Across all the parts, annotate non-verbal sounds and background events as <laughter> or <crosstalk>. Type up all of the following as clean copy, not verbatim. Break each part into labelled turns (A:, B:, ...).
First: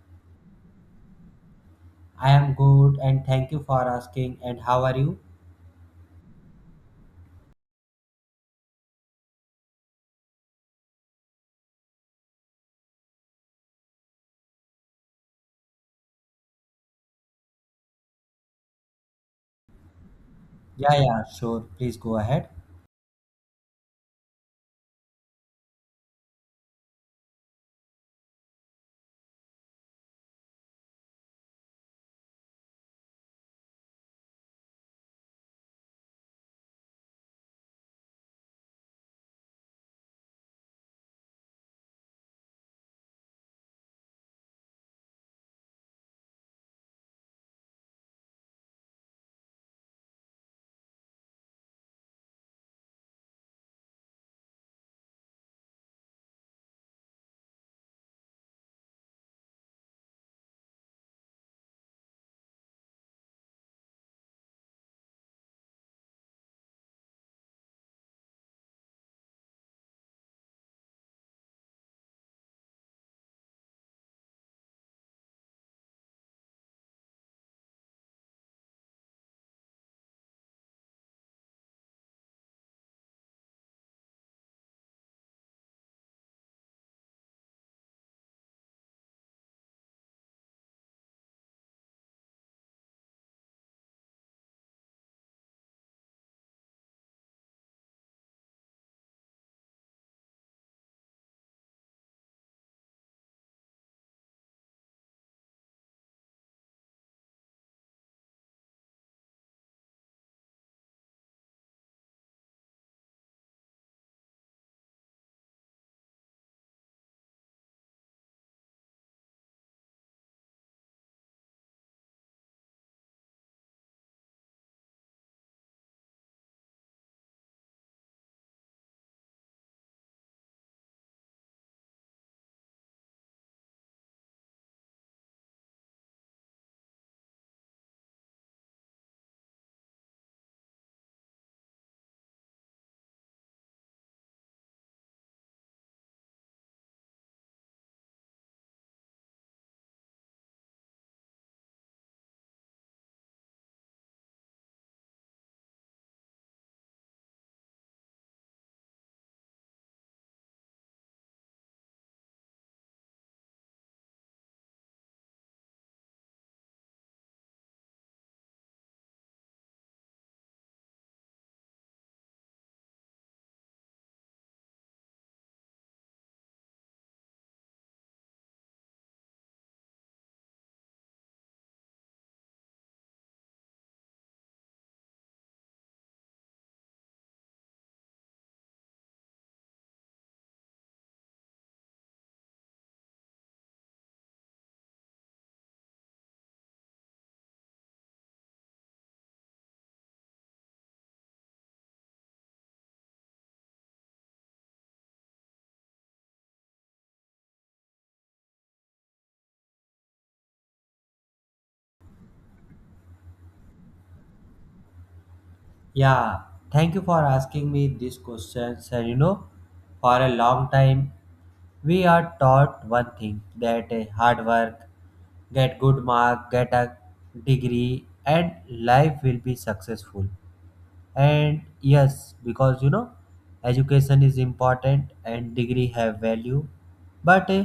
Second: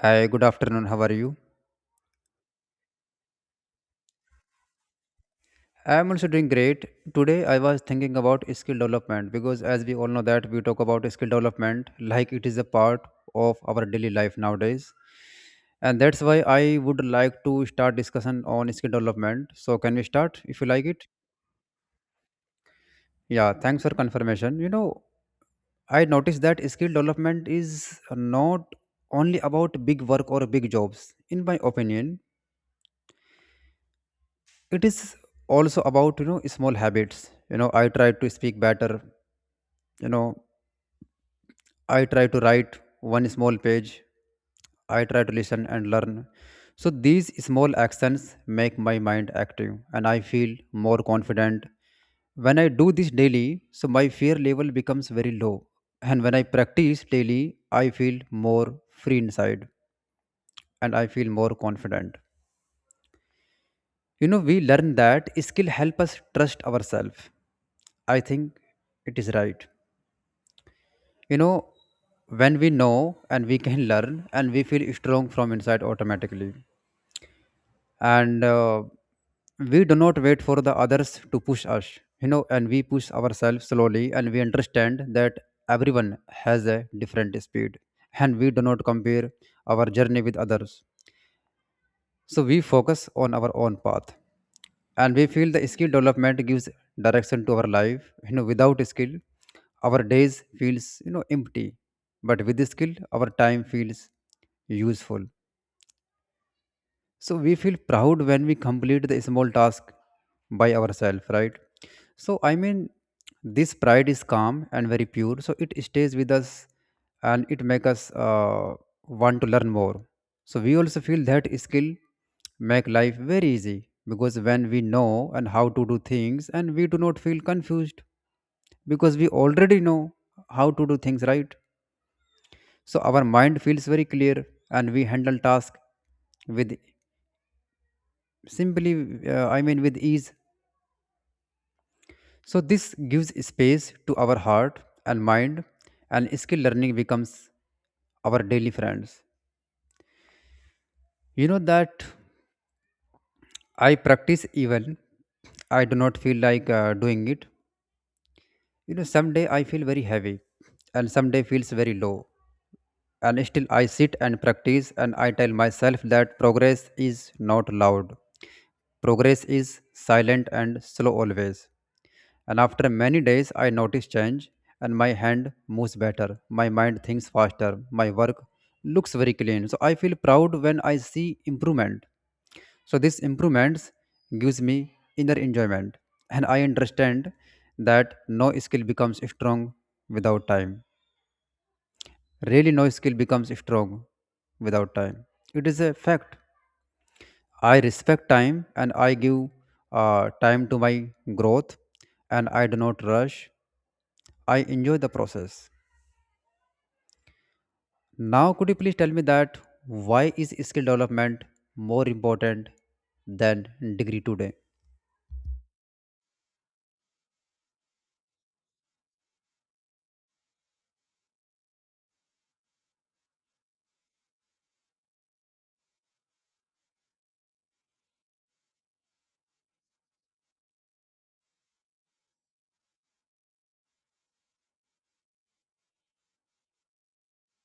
A: Hi, good afternoon. How are you?
B: I am good, and thank you for asking. And how are you?
A: I am also doing great. Today I was thinking about skill development because as we all know that we talk about skill development like it is a part of our daily life nowadays. And that's why I would like to start discussion on skill development. So can we start if you like
B: Yeah,
A: it?
B: yeah, sure. Please go ahead.
A: Yeah, thanks for confirmation. I noticed that skill development is not only about big work or big jobs. In my opinion, it is also about small habits. I try to speak better. You know i try to write one small page. I try to listen and learn. So these small actions make my mind active and I feel more confident when I do this daily, so my fear level becomes very low. And when I practice daily, I feel more free inside and I feel more confident. We learn that skill help us trust ourselves. I think it is right. You know, when we know and we can learn and we feel strong from inside automatically. And we do not wait for the others to push us, and we push ourselves slowly and we understand that everyone has a different speed and we do not compare our journey with others. So we focus on our own path and we feel the skill development gives direction to our life. Without skill, our days feels empty, but with the skill, our time feels useful. So we feel proud when we complete the small task by ourselves, right? So I mean, this pride is calm and very pure. So it stays with us, and it makes us want to learn more. So we also feel that skill make life very easy because when we know and how to do things, and we do not feel confused because we already know how to do things right. So our mind feels very clear, and we handle task with simply I mean, with ease. So this gives space to our heart and mind, and skill learning becomes our daily friends. That I practice even I do not feel like doing it. Someday I feel very heavy and someday feels very low, and still I sit and practice and I tell myself that progress is not loud. Progress is silent and slow always. And after many days, I notice change and my hand moves better. My mind thinks faster. My work looks very clean. So I feel proud when I see improvement. So these improvements gives me inner enjoyment. And I understand that no skill becomes strong without time. Really, no skill becomes strong without time. It is a fact. I respect time and I give time to my growth, and I do not rush. I enjoy the process. Now, could you please tell me that why is skill development more important than degree today?
B: Yeah, thank you for asking me these questions. And you know, for a long time, we are taught one thing that hard work, get good mark, get a degree, and life will be successful. And yes, because you know, education is important and degree have value. But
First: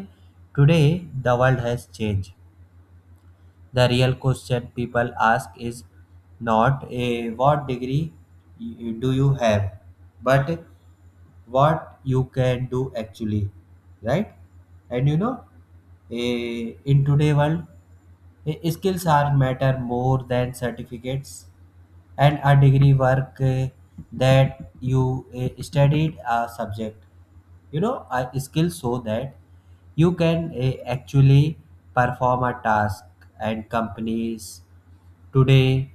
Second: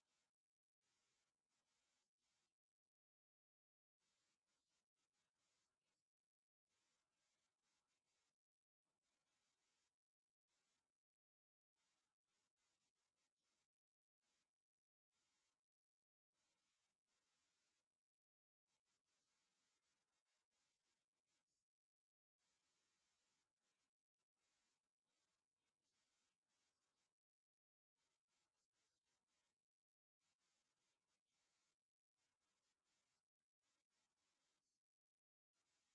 B: today the world has changed. The real question people ask is not a, what degree do you have, but what you can do actually, right? And you know, a, in today world, a- skills are matter more than certificates, and a degree work that you studied a subject, you know, a skill so that you can actually perform a task. And companies today,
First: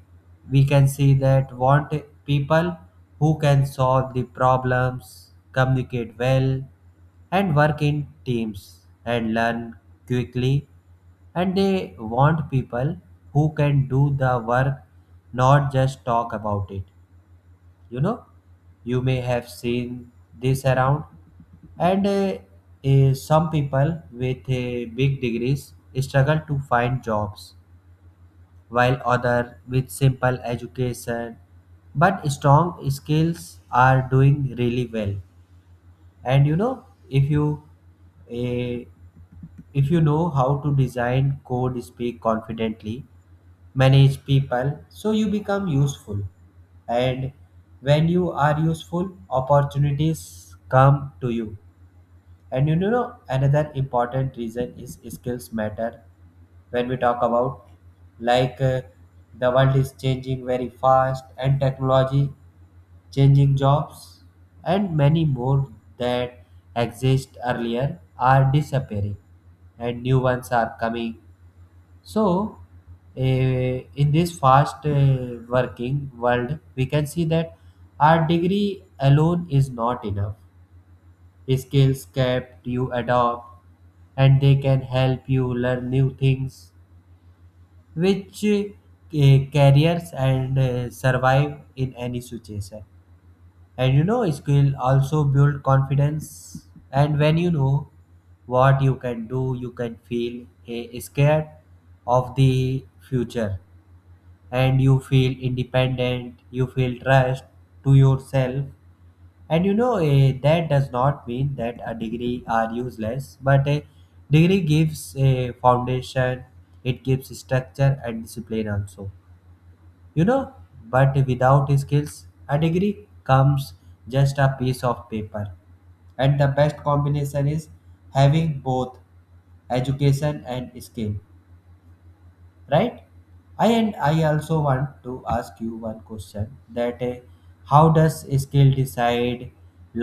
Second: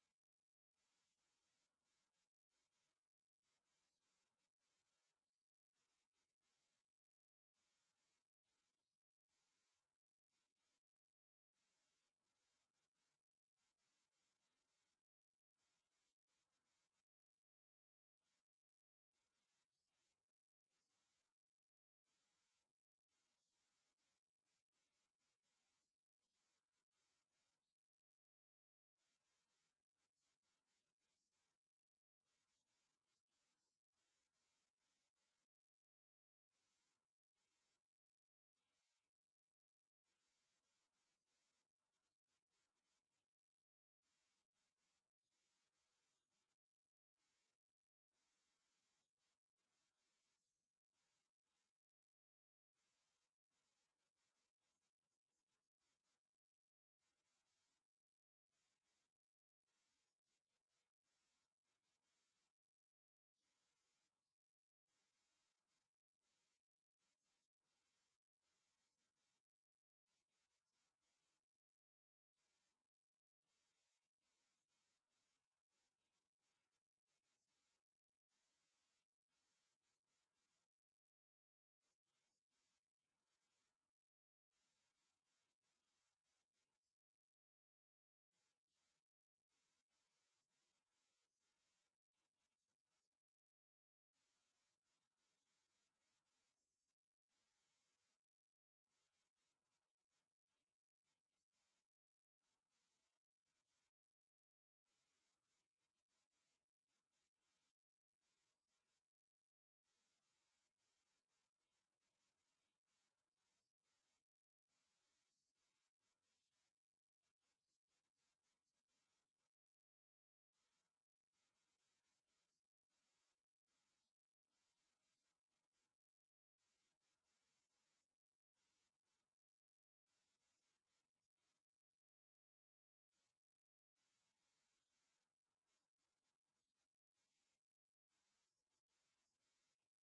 B: we can see that, want people who can solve the problems, communicate well, and work in teams and learn quickly. And they want people who can do the work, not just talk about it. You know, you may have seen this around. And some people with big degrees struggle to find jobs, while others with simple education but strong skills are doing really well. And you know, uh, if you know how to design, code, speak confidently, manage people, so you become useful. And when you are useful, opportunities come to you. And you know, another important reason is skills matter. When we talk about, like the world is changing very fast, and technology changing jobs, and many more that exist earlier are disappearing and new ones are coming. So, in this fast working world, we can see that our degree alone is not enough. Skills kept you adopt, and they can help you learn new things, which careers and survive in any situation. And you know, skill also build confidence. And when you know what you can do, you can feel scared of the future, and you feel independent, you feel trust to yourself. And you know, that does not mean that a degree are useless, but a degree gives a foundation, it gives structure and discipline also, you know. But without skills, a degree comes just a piece of paper. And the best combination is having both education and skill, right? I also want to ask you one question that how does skill decide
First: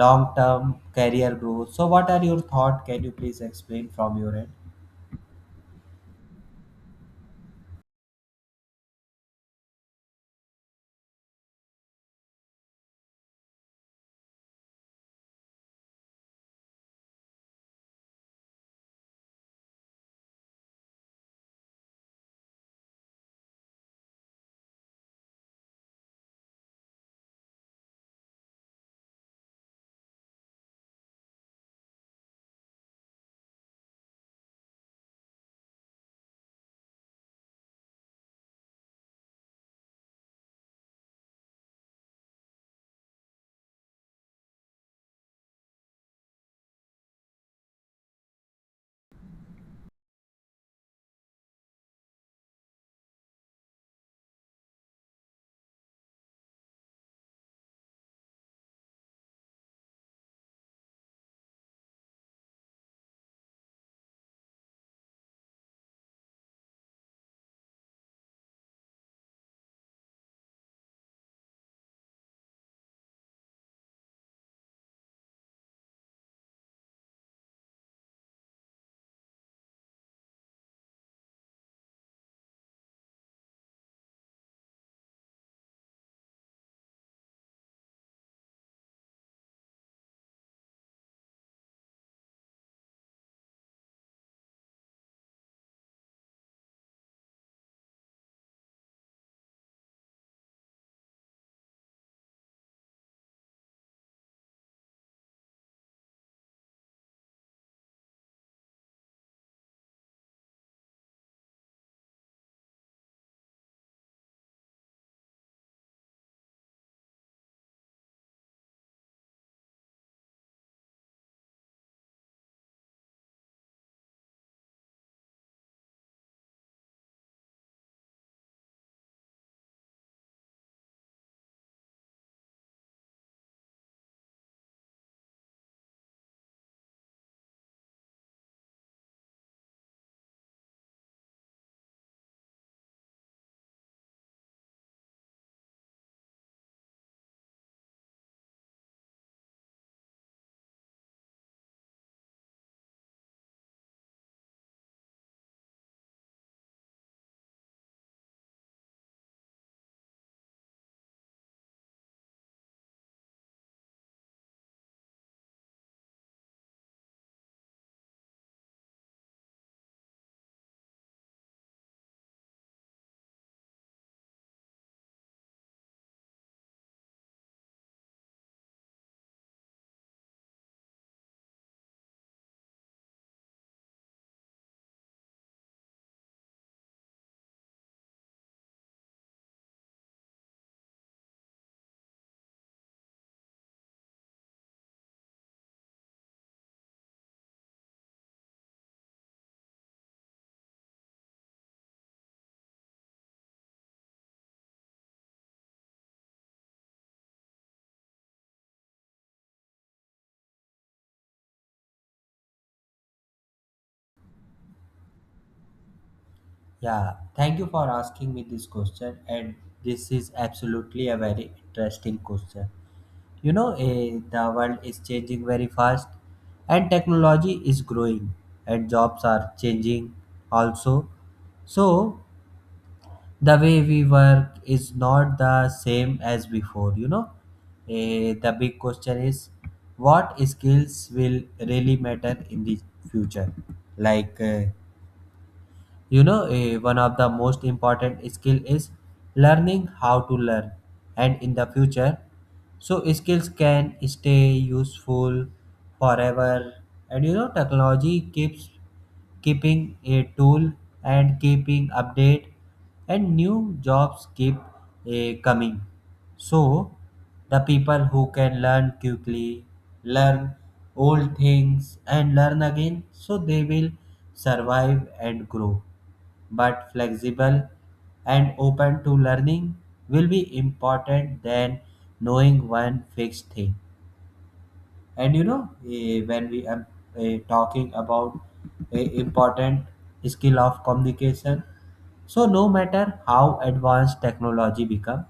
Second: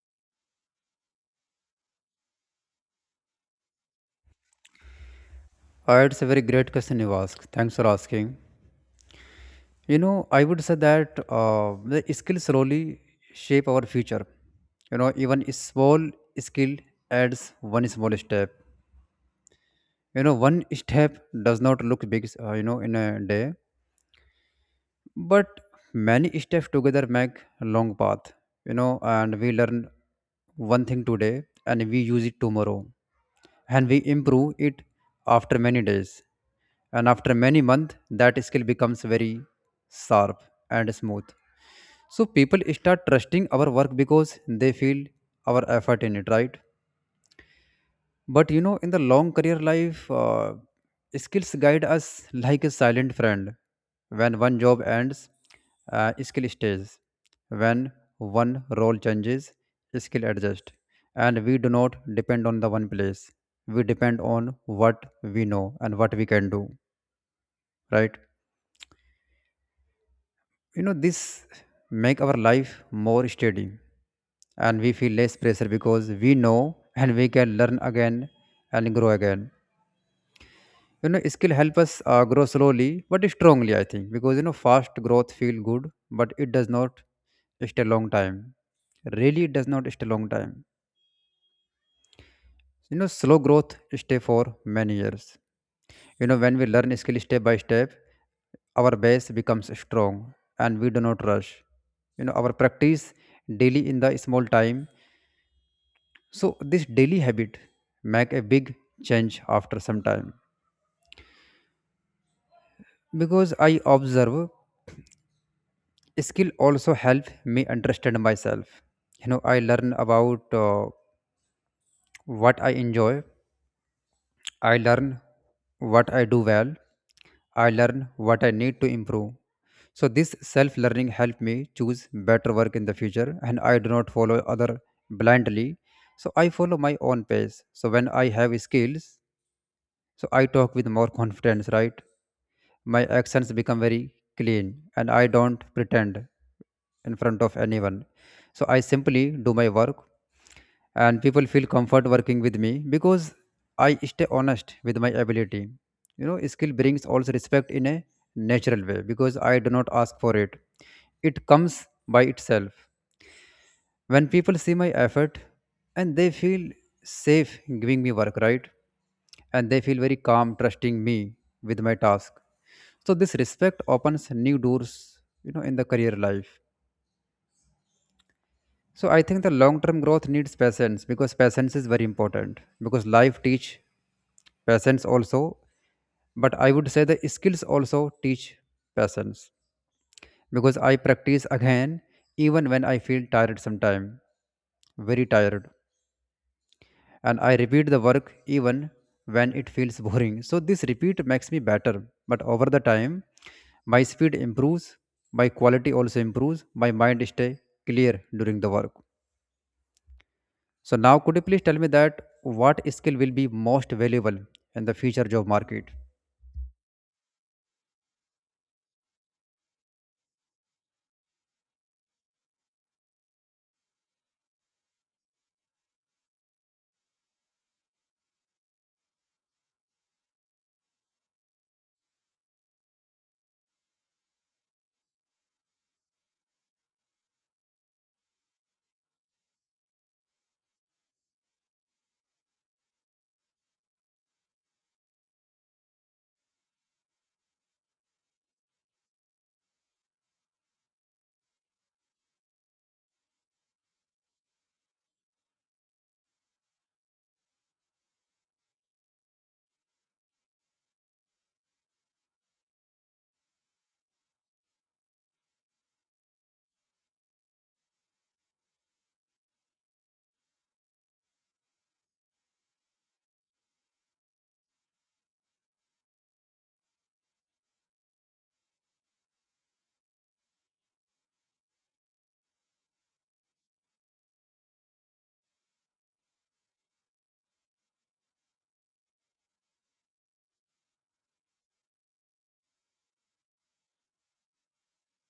B: long term career growth? So what are your thought? Can you please explain from your end?
A: It's a very great question you ask. Thanks for asking. I would say that the skills slowly shape our future. Even a small skill adds one small step. One step does not look big, in a day, but many steps together make a long path. And we learn one thing today and we use it tomorrow, and we improve it after many days, and after many months that skill becomes very sharp and smooth. So people start trusting our work because they feel our effort in it, right? But in the long career life, skills guide us like a silent friend. When one job ends, skill stays. When one role changes, skill adjusts. And we do not depend on the one place. We depend on what we know and what we can do. Right? This make our life more steady, and we feel less pressure because we know and we can learn again and grow again. Skill help us grow slowly but strongly, I think, because fast growth feel good, but it does not stay long time. Really, it does not stay long time. Slow growth stay for many years. When we learn skill step by step, our base becomes strong and we do not rush. Our practice daily in the small time. So this daily habit make a big change after some time because I observe skill also help me understand myself. I learn about what I enjoy. I learn what I do well. I learn what I need to improve. So this self learning help me choose better work in the future, and I do not follow other blindly. So I follow my own pace. So when I have skills, so I talk with more <laughs> confidence, right? My actions become very clean and I don't pretend in front of anyone. So I simply do my work and people feel comfort working with me because I stay honest with my ability. Skill brings also respect in a natural way because I do not ask for it. It comes by itself. When people see my effort and they feel safe giving me work, right? And they feel very calm trusting me with my task. So this respect opens new doors, in the career life. So I think the long-term growth needs patience because patience is very important because life teach patience also, but I would say the skills also teach patience because I practice again even when I feel tired sometime, very tired. And I repeat the work even when it feels boring. So this repeat makes me better, but over the time, my speed improves, my quality also improves, my mind stay clear during the work. So now could you please tell me that what skill will be most valuable in the future job market?
B: Yeah, thank you for asking me this question, and this is absolutely a very interesting question. You know, the world is changing very fast, and technology is growing, and jobs are changing also. So, the way we work is not the same as before, you know. The big question is, what skills will really matter in the future? Like you know, one of the most important skill is learning how to learn. And in the future, so skills can stay useful forever. And you know, technology keeps keeping a tool and keeping update, and new jobs keep coming. So the people who can learn quickly, learn old things and learn again, so they will survive and grow. But flexible and open to learning will be important than knowing one fixed thing. And you know, when we are talking about a important skill of communication, so no matter how advanced technology become,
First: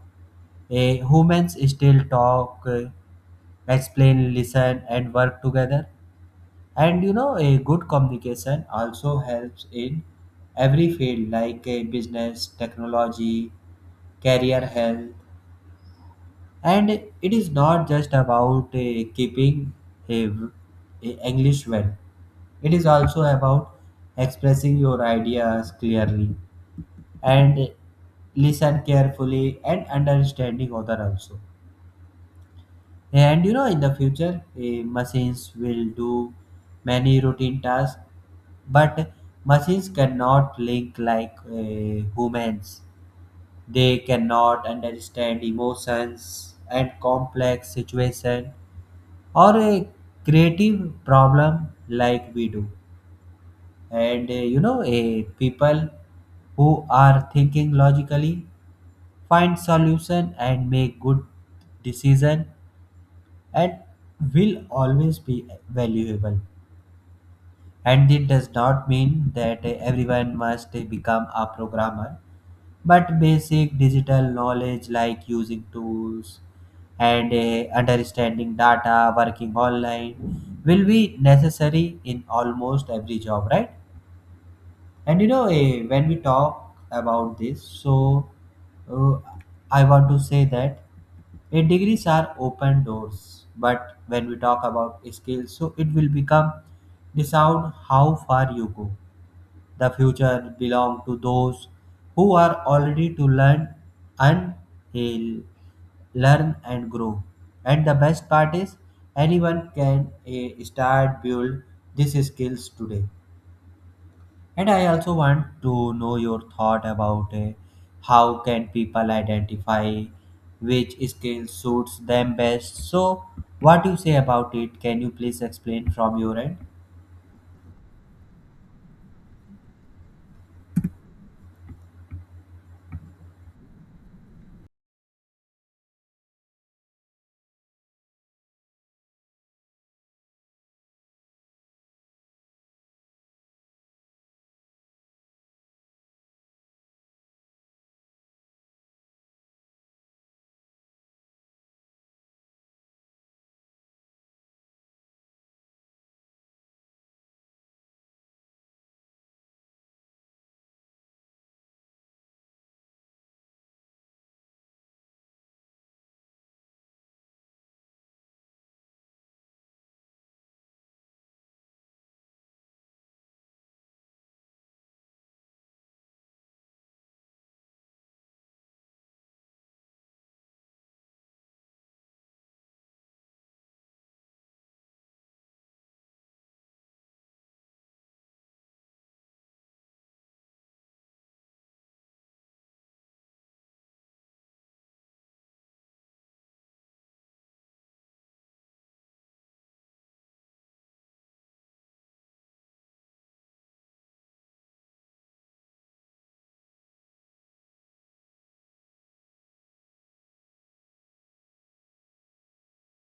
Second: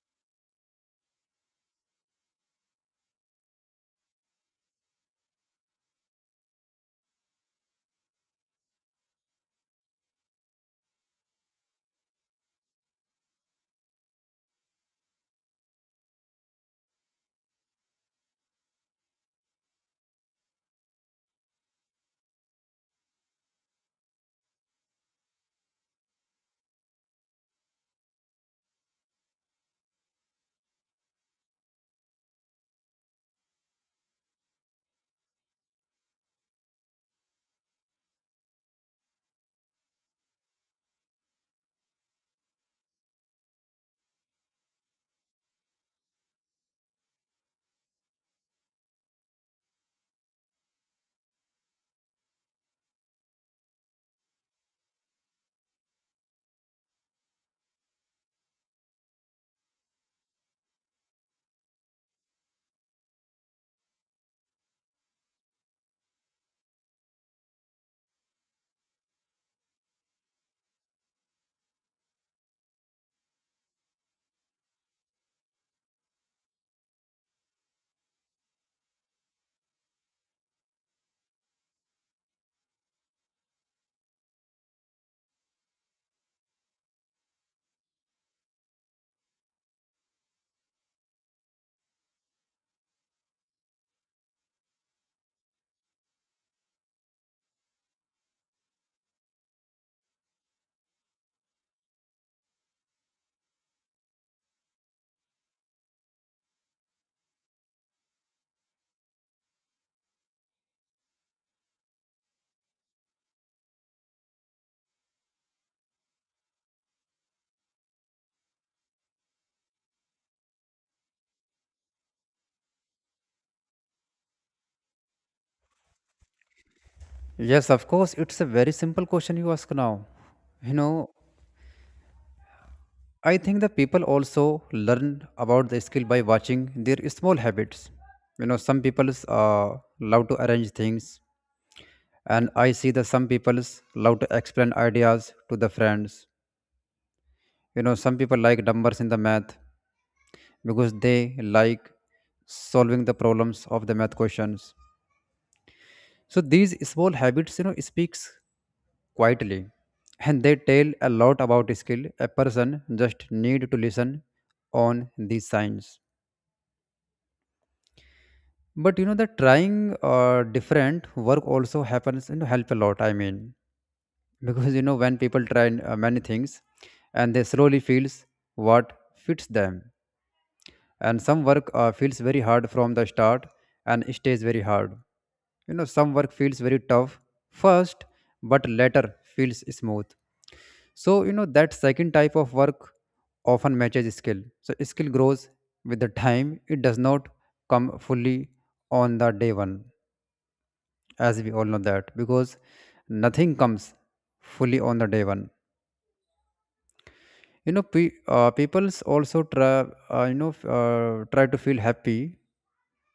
B: humans still talk, explain, listen, and work together. And you know, a good communication also helps in every field, like business, technology, career, health. And it is not just about keeping a, a English well. It is also about expressing your ideas clearly and listen carefully and understanding other also. And you know, in the future, machines will do many routine tasks, but machines cannot link like humans. They cannot understand emotions and complex situation, or a creative problem like we do. And you know, people who are thinking logically, find solution and make good decision, and will always be valuable. And it does not mean that everyone must become a programmer, but basic digital knowledge like using tools and understanding data, working online will be necessary in almost every job, right? And you know, when we talk about this, so uh, I want to say that degrees are open doors, but when we talk about skills, so it will become decide how far you go. The future belong to those who are already to learn and eh, learn and grow. And the best part is, anyone can start build these skills today. And I also want to know your thought about how can people identify which skill suits them best. So, what do you say about it? Can you please explain from your end?
A: Yes, of course, it's a very simple question you ask now. You know, I think the people also learn about the skill by watching their small habits. Some people love to arrange things, and I see that some people love to explain ideas to the friends. Some people like numbers in the math because they like solving the problems of the math questions. So these small habits, speaks quietly, and they tell a lot about skill. A person just need to listen on these signs. But the trying different work also happens, help a lot, I mean, because when people try many things, and they slowly feels what fits them. And some work feels very hard from the start and stays very hard. Some work feels very tough first, but later feels smooth. So that second type of work often matches skill. So skill grows with the time. It does not come fully on the day one, as we all know that, because nothing comes fully on the day one. You know pe- uh, people's also try, try to feel happy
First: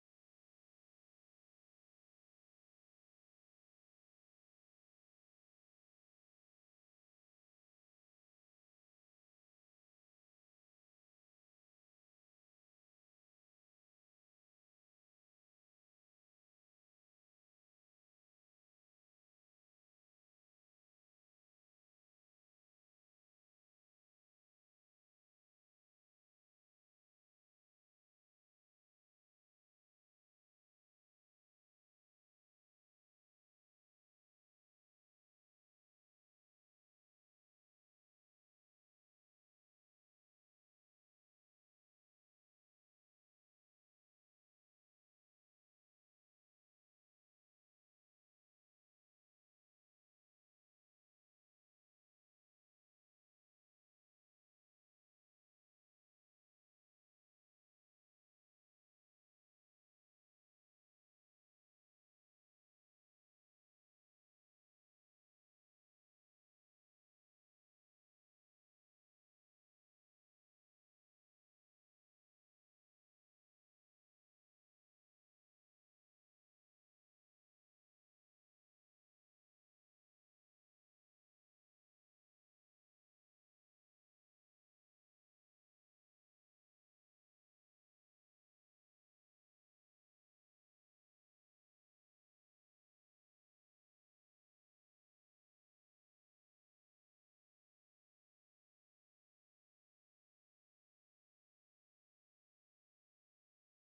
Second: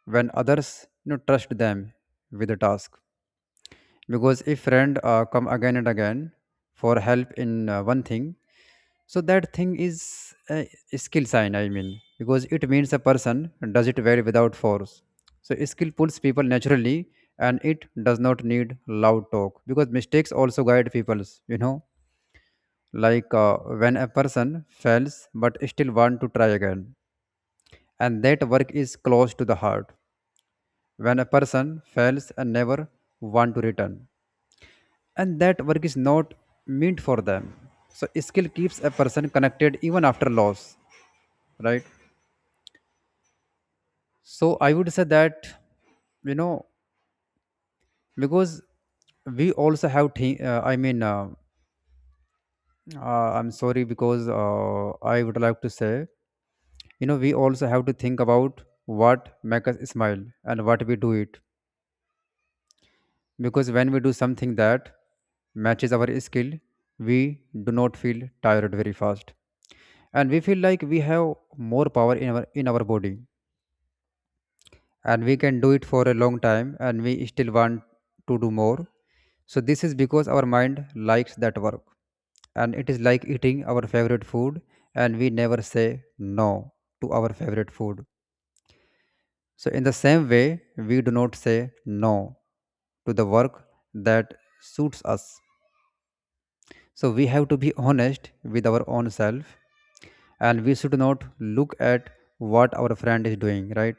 A: when others trust them with the task. Because if friend come again and again for help in one thing, so that thing is a skill sign, I mean, because it means a person does it very without force. So skill pulls people naturally and it does not need loud talk because mistakes also guide people's, like when a person fails but still want to try again, and that work is close to the heart. When a person fails and never want to return, and that work is not meant for them. So skill keeps a person connected even after loss, right? So I would say that, you know because we also have I mean, I'm sorry because I would like to say, we also have to think about what make us smile and what we do it. Because when we do something that matches our skill, we do not feel tired very fast, and we feel like we have more power in our body, and we can do it for a long time and we still want to do more. So this is because our mind likes that work, and it is like eating our favorite food. And we never say no to our favorite food. So, in the same way, we do not say no to the work that suits us. So, we have to be honest with our own self and we should not look at what our friend is doing, right?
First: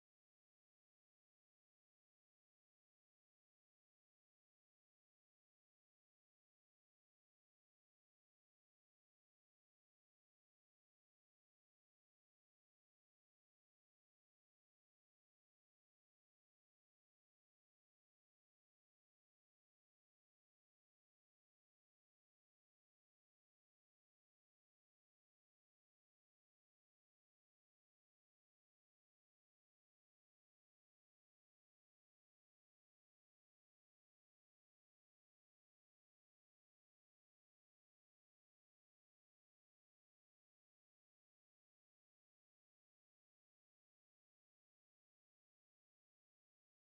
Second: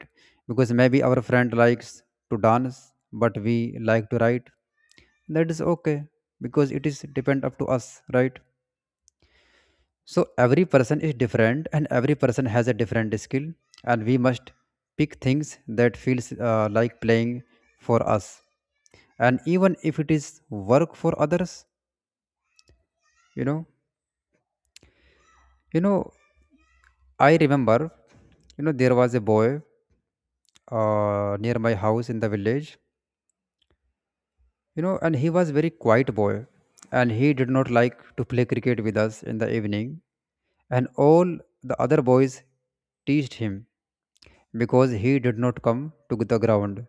A: Because maybe our friend likes to dance, but we like to write. That is okay because it is depend up to us, right? So, every person is different and every person has a different skill, and we must pick things that feels like playing for us and even if it is work for others. you know you know I remember, there was a boy near my house in the village. And he was very quiet boy, and he did not like to play cricket with us in the evening, and all the other boys teased him because he did not come to the ground.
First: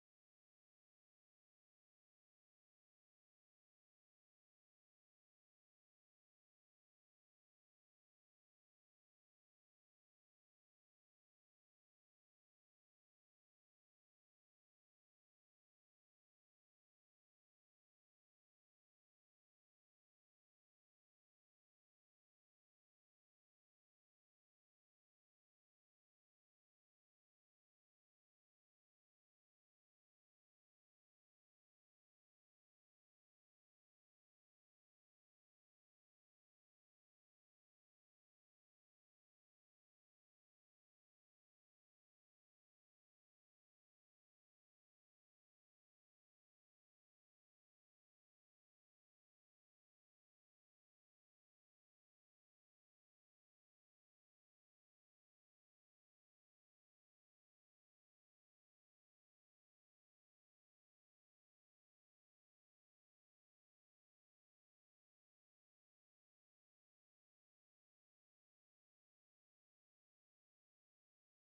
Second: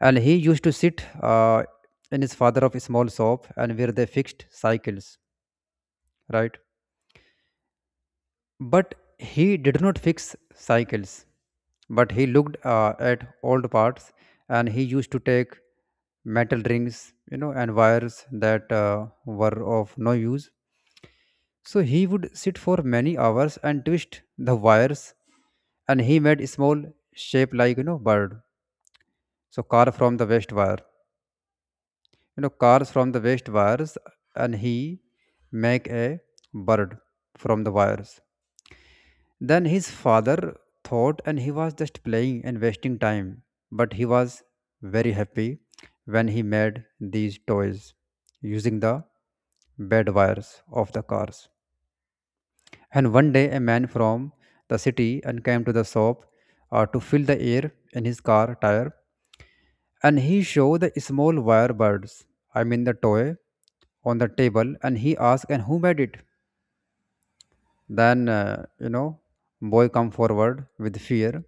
A: And he used to sit in his father of a small shop and where they fixed cycles, right? But he did not fix cycles, but he looked at old parts, and he used to take metal rings, you know, and wires that were of no use. So he would sit for many hours and twist the wires, and he made small shape like, you know, bird. So car from the waste wire, you know, cars from the waste wires, and he make a bird from the wires. Then his father thought and he was just playing and wasting time, but he was very happy when he made these toys using the bed wires of the cars. And one day a man from the city and came to the shop to fill the air in his car tire, and he showed the small wire birds, I mean the toy, on the table, and he asked and who made it? Then, you know, boy come forward with fear,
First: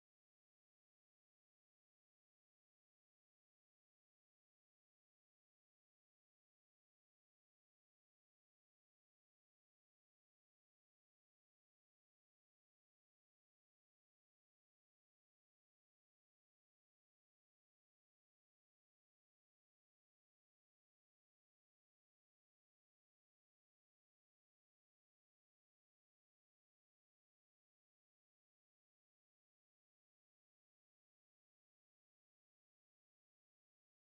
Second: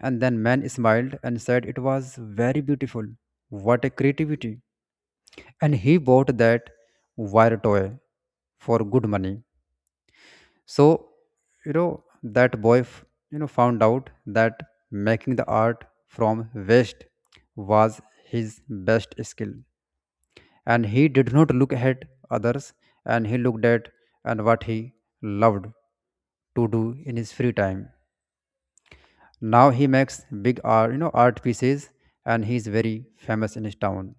A: and then man smiled and said it was very beautiful. What a creativity! And he bought that wire toy for good money. So, you know, that you know, found out that making the art from waste was his best skill, and he did not look at others, and he looked at and what he loved to do in his free time. Now he makes big art, you know, art pieces, and he's very famous in his town.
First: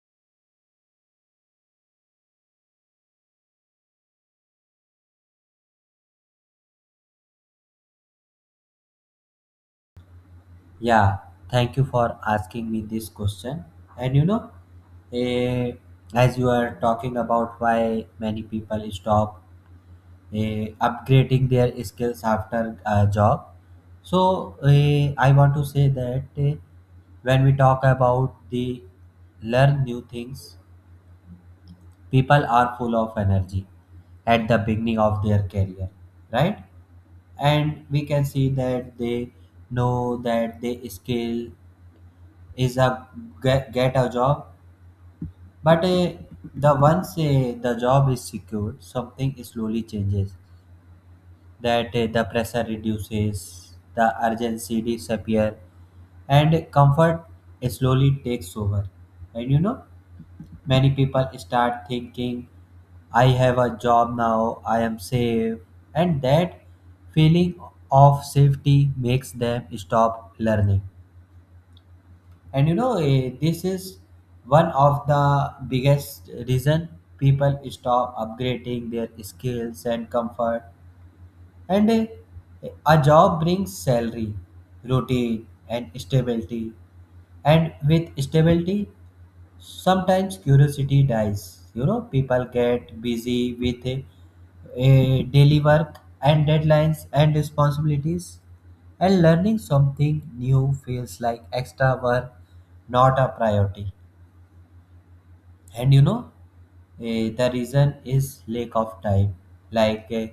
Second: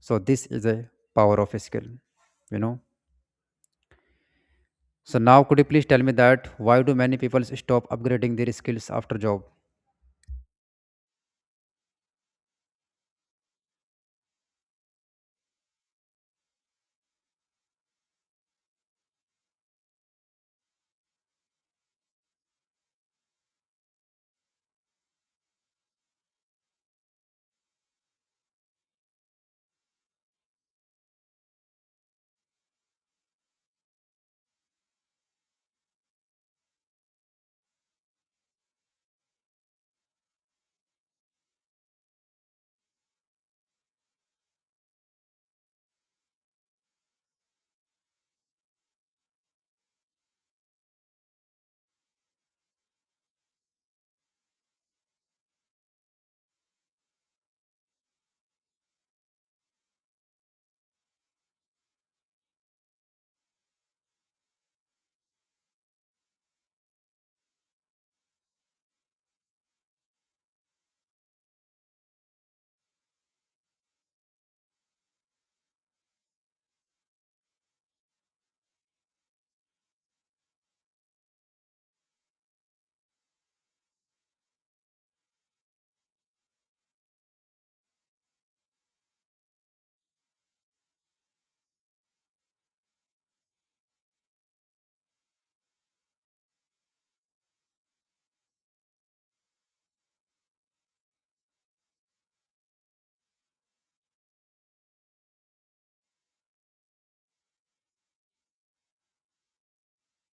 A: So this is a power of skill, you know. So now could you please tell me that why do many people stop upgrading their skills after job?
B: Yeah, thank you for asking me this question. And you know, eh, as you are talking about why many people stop upgrading their skills after a job. So I want to say that when we talk about the learn new things, people are full of energy at the beginning of their career, right? And we can see that they know that the skill is a get a job, but the once the job is secured, something slowly changes that the pressure reduces, the urgency disappear, and comfort slowly takes over. And you know, many people start thinking, "I have a job now, I am safe," and that feeling of safety makes them stop learning. And you know, this is one of the biggest reason people stop upgrading their skills. And comfort and a job brings salary, routine, and stability. And with stability, sometimes curiosity dies. You know, people get busy with a daily work and deadlines and responsibilities. And learning something new feels like extra work, not a priority. And you know, the reason is lack of time, like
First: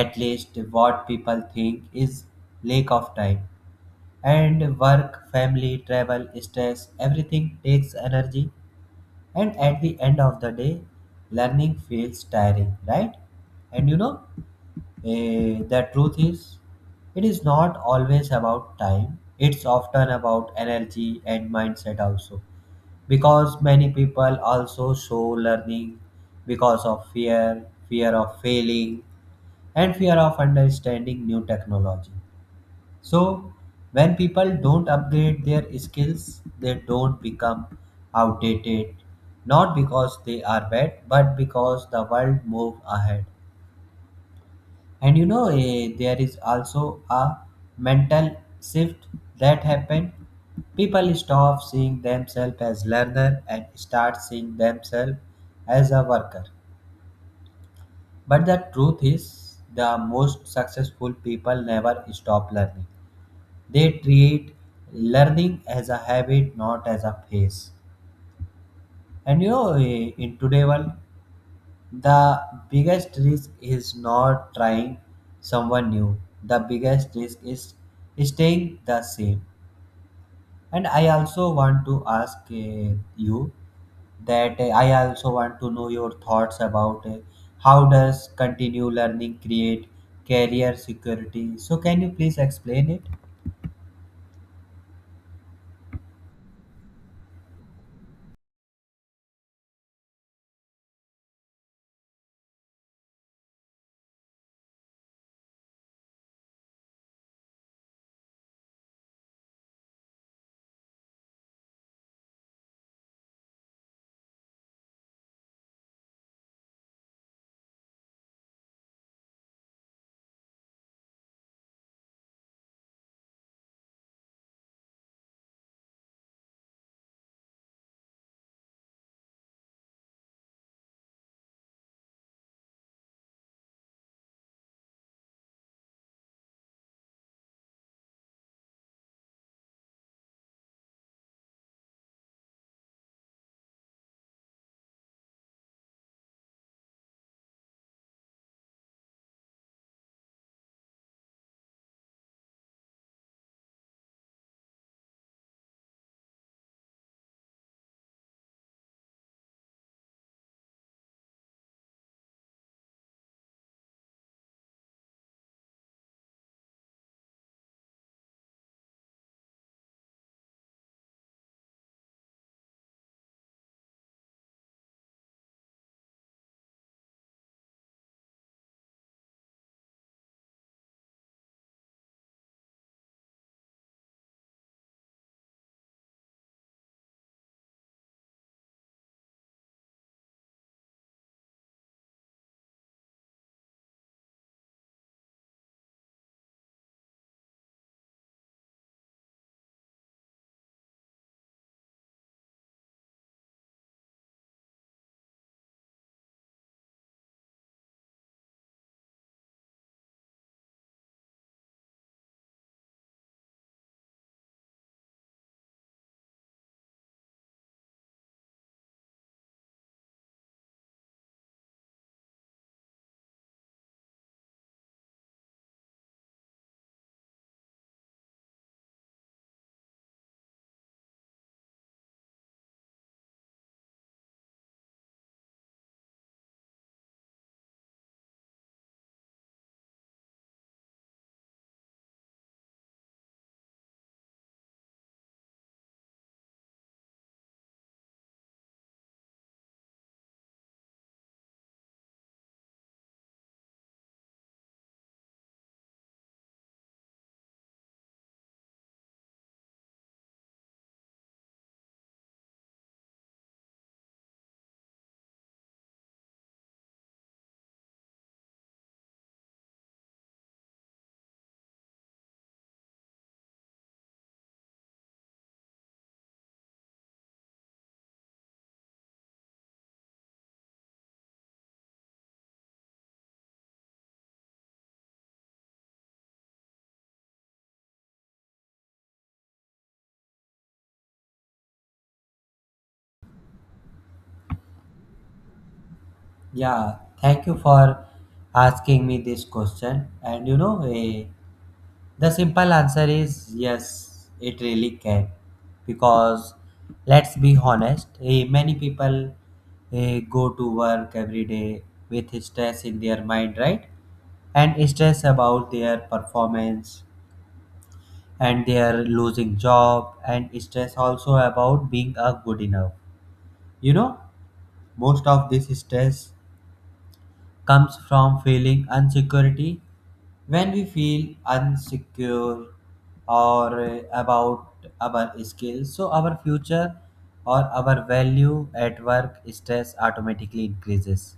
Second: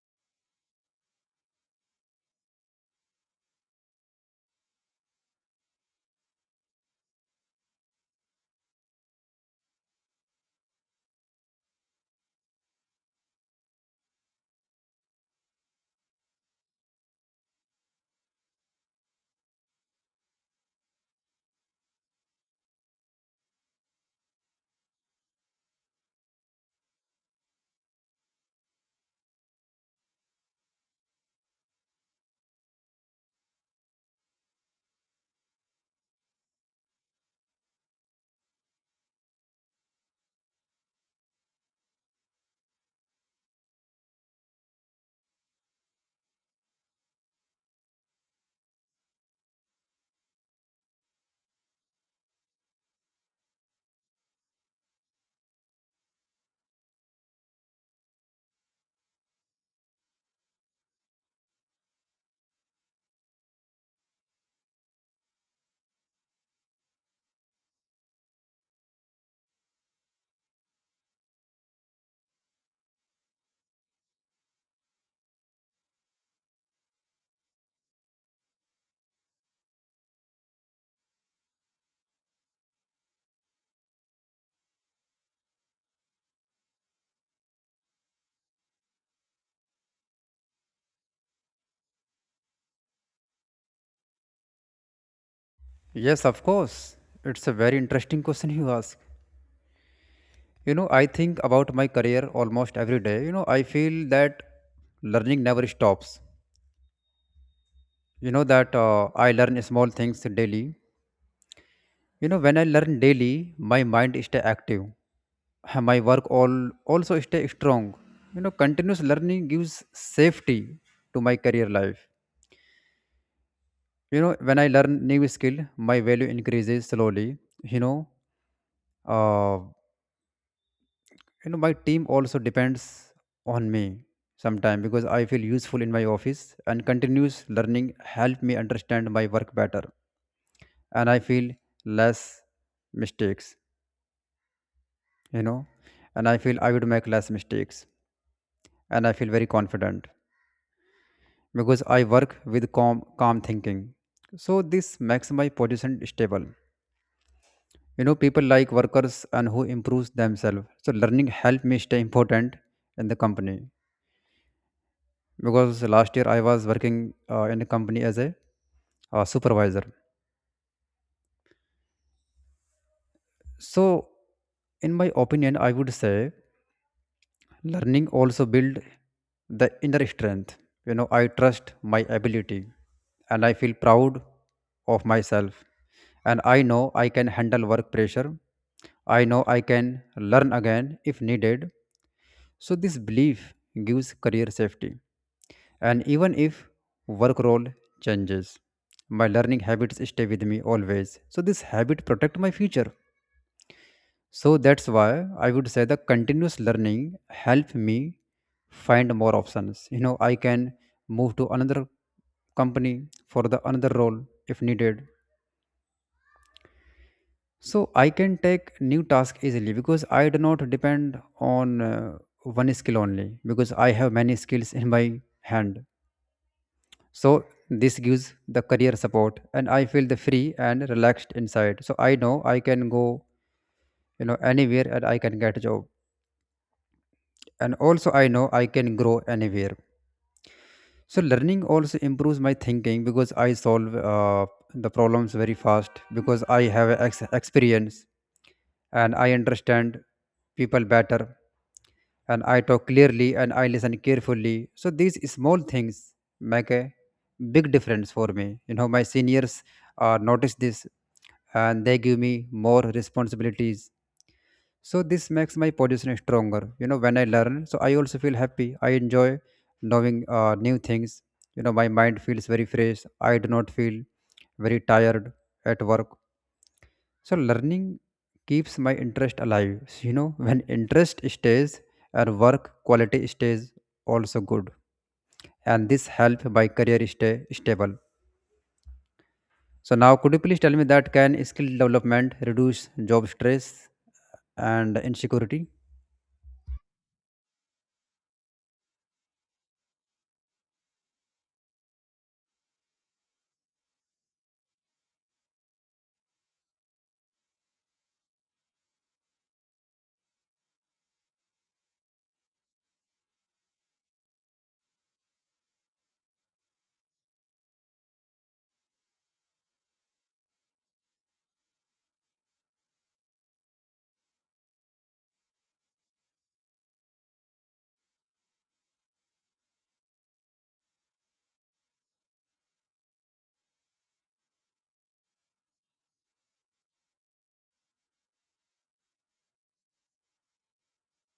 B: at least what people think is lack of time. And work, family, travel, stress, everything takes energy, and at the end of the day, learning feels tiring, right? And you know, the truth is, it is not always about time, it's often about energy and mindset also, because many people also show learning because of fear, fear of failing and fear of understanding new technology. So when people don't upgrade their skills, they don't become outdated, not because they are bad, but because the world move ahead. And you know, there is also a mental shift that happened. People stop seeing themselves as learner and start seeing themselves as a worker. But the truth is, the most successful people never stop learning. They treat learning as a habit, not as a phase. And you know, in today world, the biggest risk is not trying someone new. The biggest risk is staying the same. And I also want to ask you that I also want to know your thoughts about how does continue learning create career security. So can you please explain it?
A: Yes, of course. It's a very interesting question you ask. You know, I think about my career almost every day. You know, I feel that learning never stops. You know that I learn small things daily. You know, when I learn daily, my mind stay active, and my work all also stay strong. You know, continuous learning gives safety to my career life. You know, when I learn new skill, my value increases slowly. You know, uh, my team also depends on me sometime because I feel useful in my office, and continuous learning help me understand my work better and I feel less mistakes. You know, and I feel I would make less mistakes and I feel very confident because I work with calm thinking. So this makes my position stable. You know, people like workers and who improves themselves. So learning help me stay important in the company because last year I was working in a company as a supervisor. So, in my opinion, I would say learning also build the inner strength. You know, I trust my ability and I feel proud of myself. And I know I can handle work pressure. I know I can learn again if needed. So this belief gives career safety. And even if work role changes, my learning habits stay with me always. So this habit protect my future. So that's why I would say the continuous learning help me find more options. You know, I can move to another company for the another role if needed. So I can take new task easily because I do not depend on one skill only because I have many skills in my hand. So this gives the career support and I feel the free and relaxed inside. So I know I can go, you know, anywhere and I can get a job, and also I know I can grow anywhere. So learning also improves my thinking because I solve the problems very fast because I have experience and I understand people better, and I talk clearly and I listen carefully. So these small things make a big difference for me. You know, my seniors notice this and they give me more responsibilities. So this makes my position stronger. You know, when I learn, so I also feel happy, I enjoy knowing new things. You know, my mind feels very fresh, I do not feel very tired at work. So learning keeps my interest alive. So, you know, when interest stays and work quality stays also good, and this help my career stay stable. So now could you please tell me that can skill development reduce job stress and insecurity?
B: Yeah, thank you for asking me this question. And you know, the simple answer is yes, it really can. Because let's be honest, many people go to work every day with stress in their mind, right? And stress about their performance and their losing job, and stress also about being a good enough. You know, most of this stress comes from feeling insecurity. When we feel insecure or about our skills, so our future or our value at work, stress automatically increases.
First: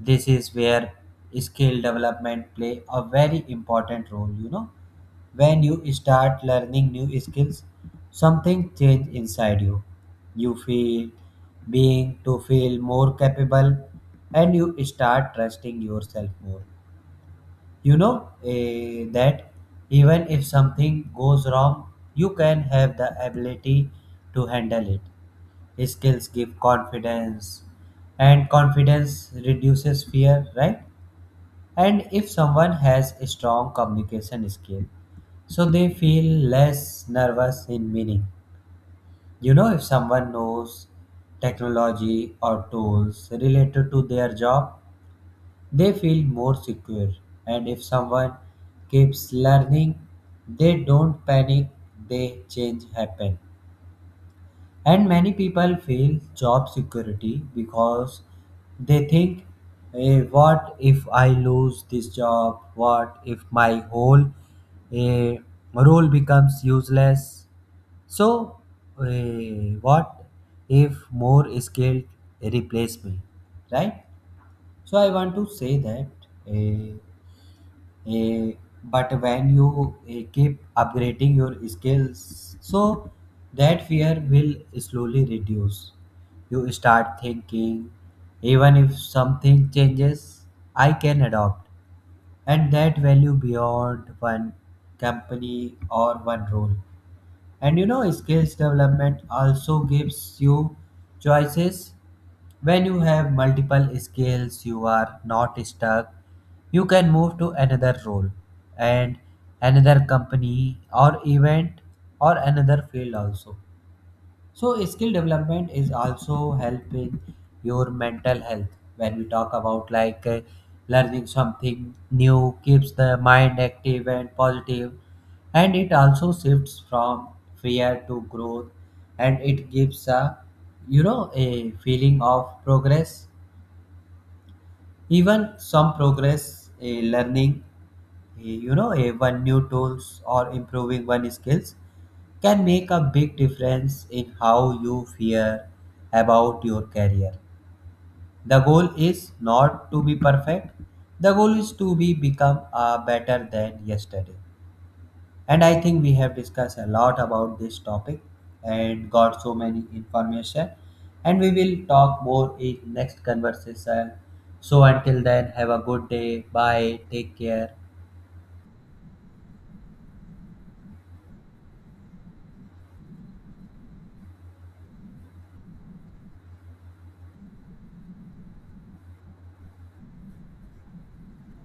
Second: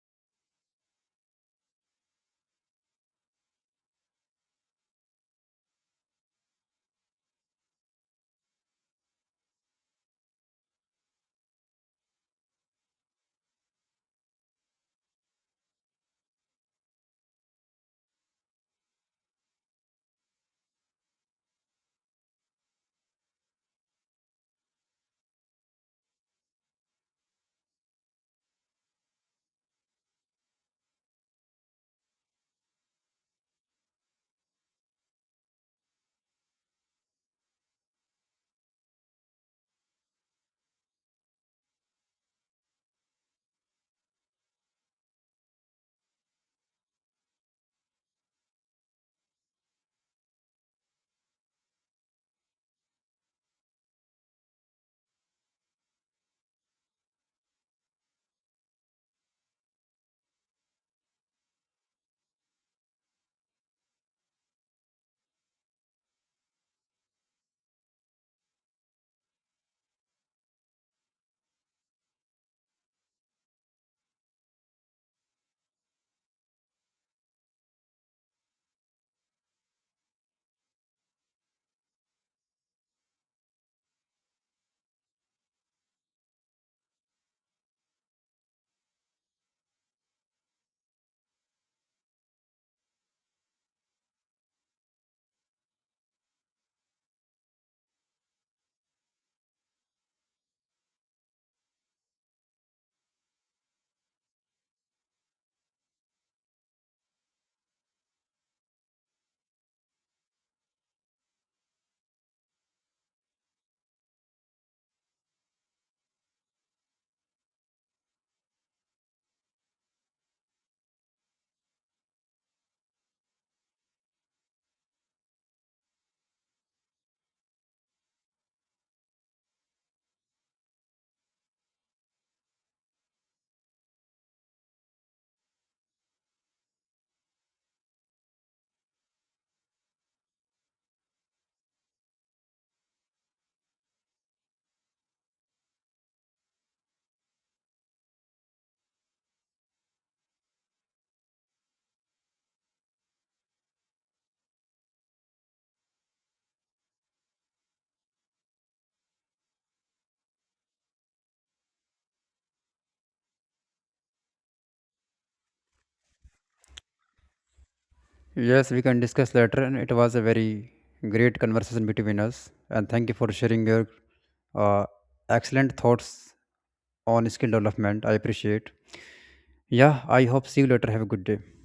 B: This is where skill development play a very important role, you know. When you start learning new skills, something change inside you. You feel being to feel more capable, and you start trusting yourself more. You know, that even if something goes wrong, you can have the ability to handle it. Skills give confidence, and confidence reduces fear, right? And if someone has a strong communication skill, so they feel less nervous in meeting. You know, if someone knows technology or tools related to their job, they feel more secure. And if someone keeps learning, they don't panic, they change happen. And many people feel job security because they think, what if I lose this job? What if my whole eh, role becomes useless? So, what if more skilled replace me? Right? So I want to say that eh, Eh, but when you keep upgrading your skills, so that fear will slowly reduce. You start thinking, even if something changes, I can adopt, and that value beyond one company or one role. And you know, skills development also gives you choices. When you have multiple skills, you are not stuck. You can move to another role and another company or event, or another field also. So skill development is also helping your mental health. When we talk about, like learning something new keeps the mind active and positive, and it also shifts from fear to growth, and it gives a, you know, a feeling of progress. Even some progress, a learning, a, you know, a one new tools or improving one skills, can make a big difference in how you fear about your career. The goal is not to be perfect, the goal is to be become better than yesterday. And I think we have discussed a lot about this topic and got so many information, and we will talk more in next conversation. So until then, have a good day. Bye, take care.
A: Yes, we can discuss later, and it was a very great conversation between us. And thank you for sharing your uh, excellent thoughts on skill development. I appreciate. Yeah, I hope see you later. Have a good day.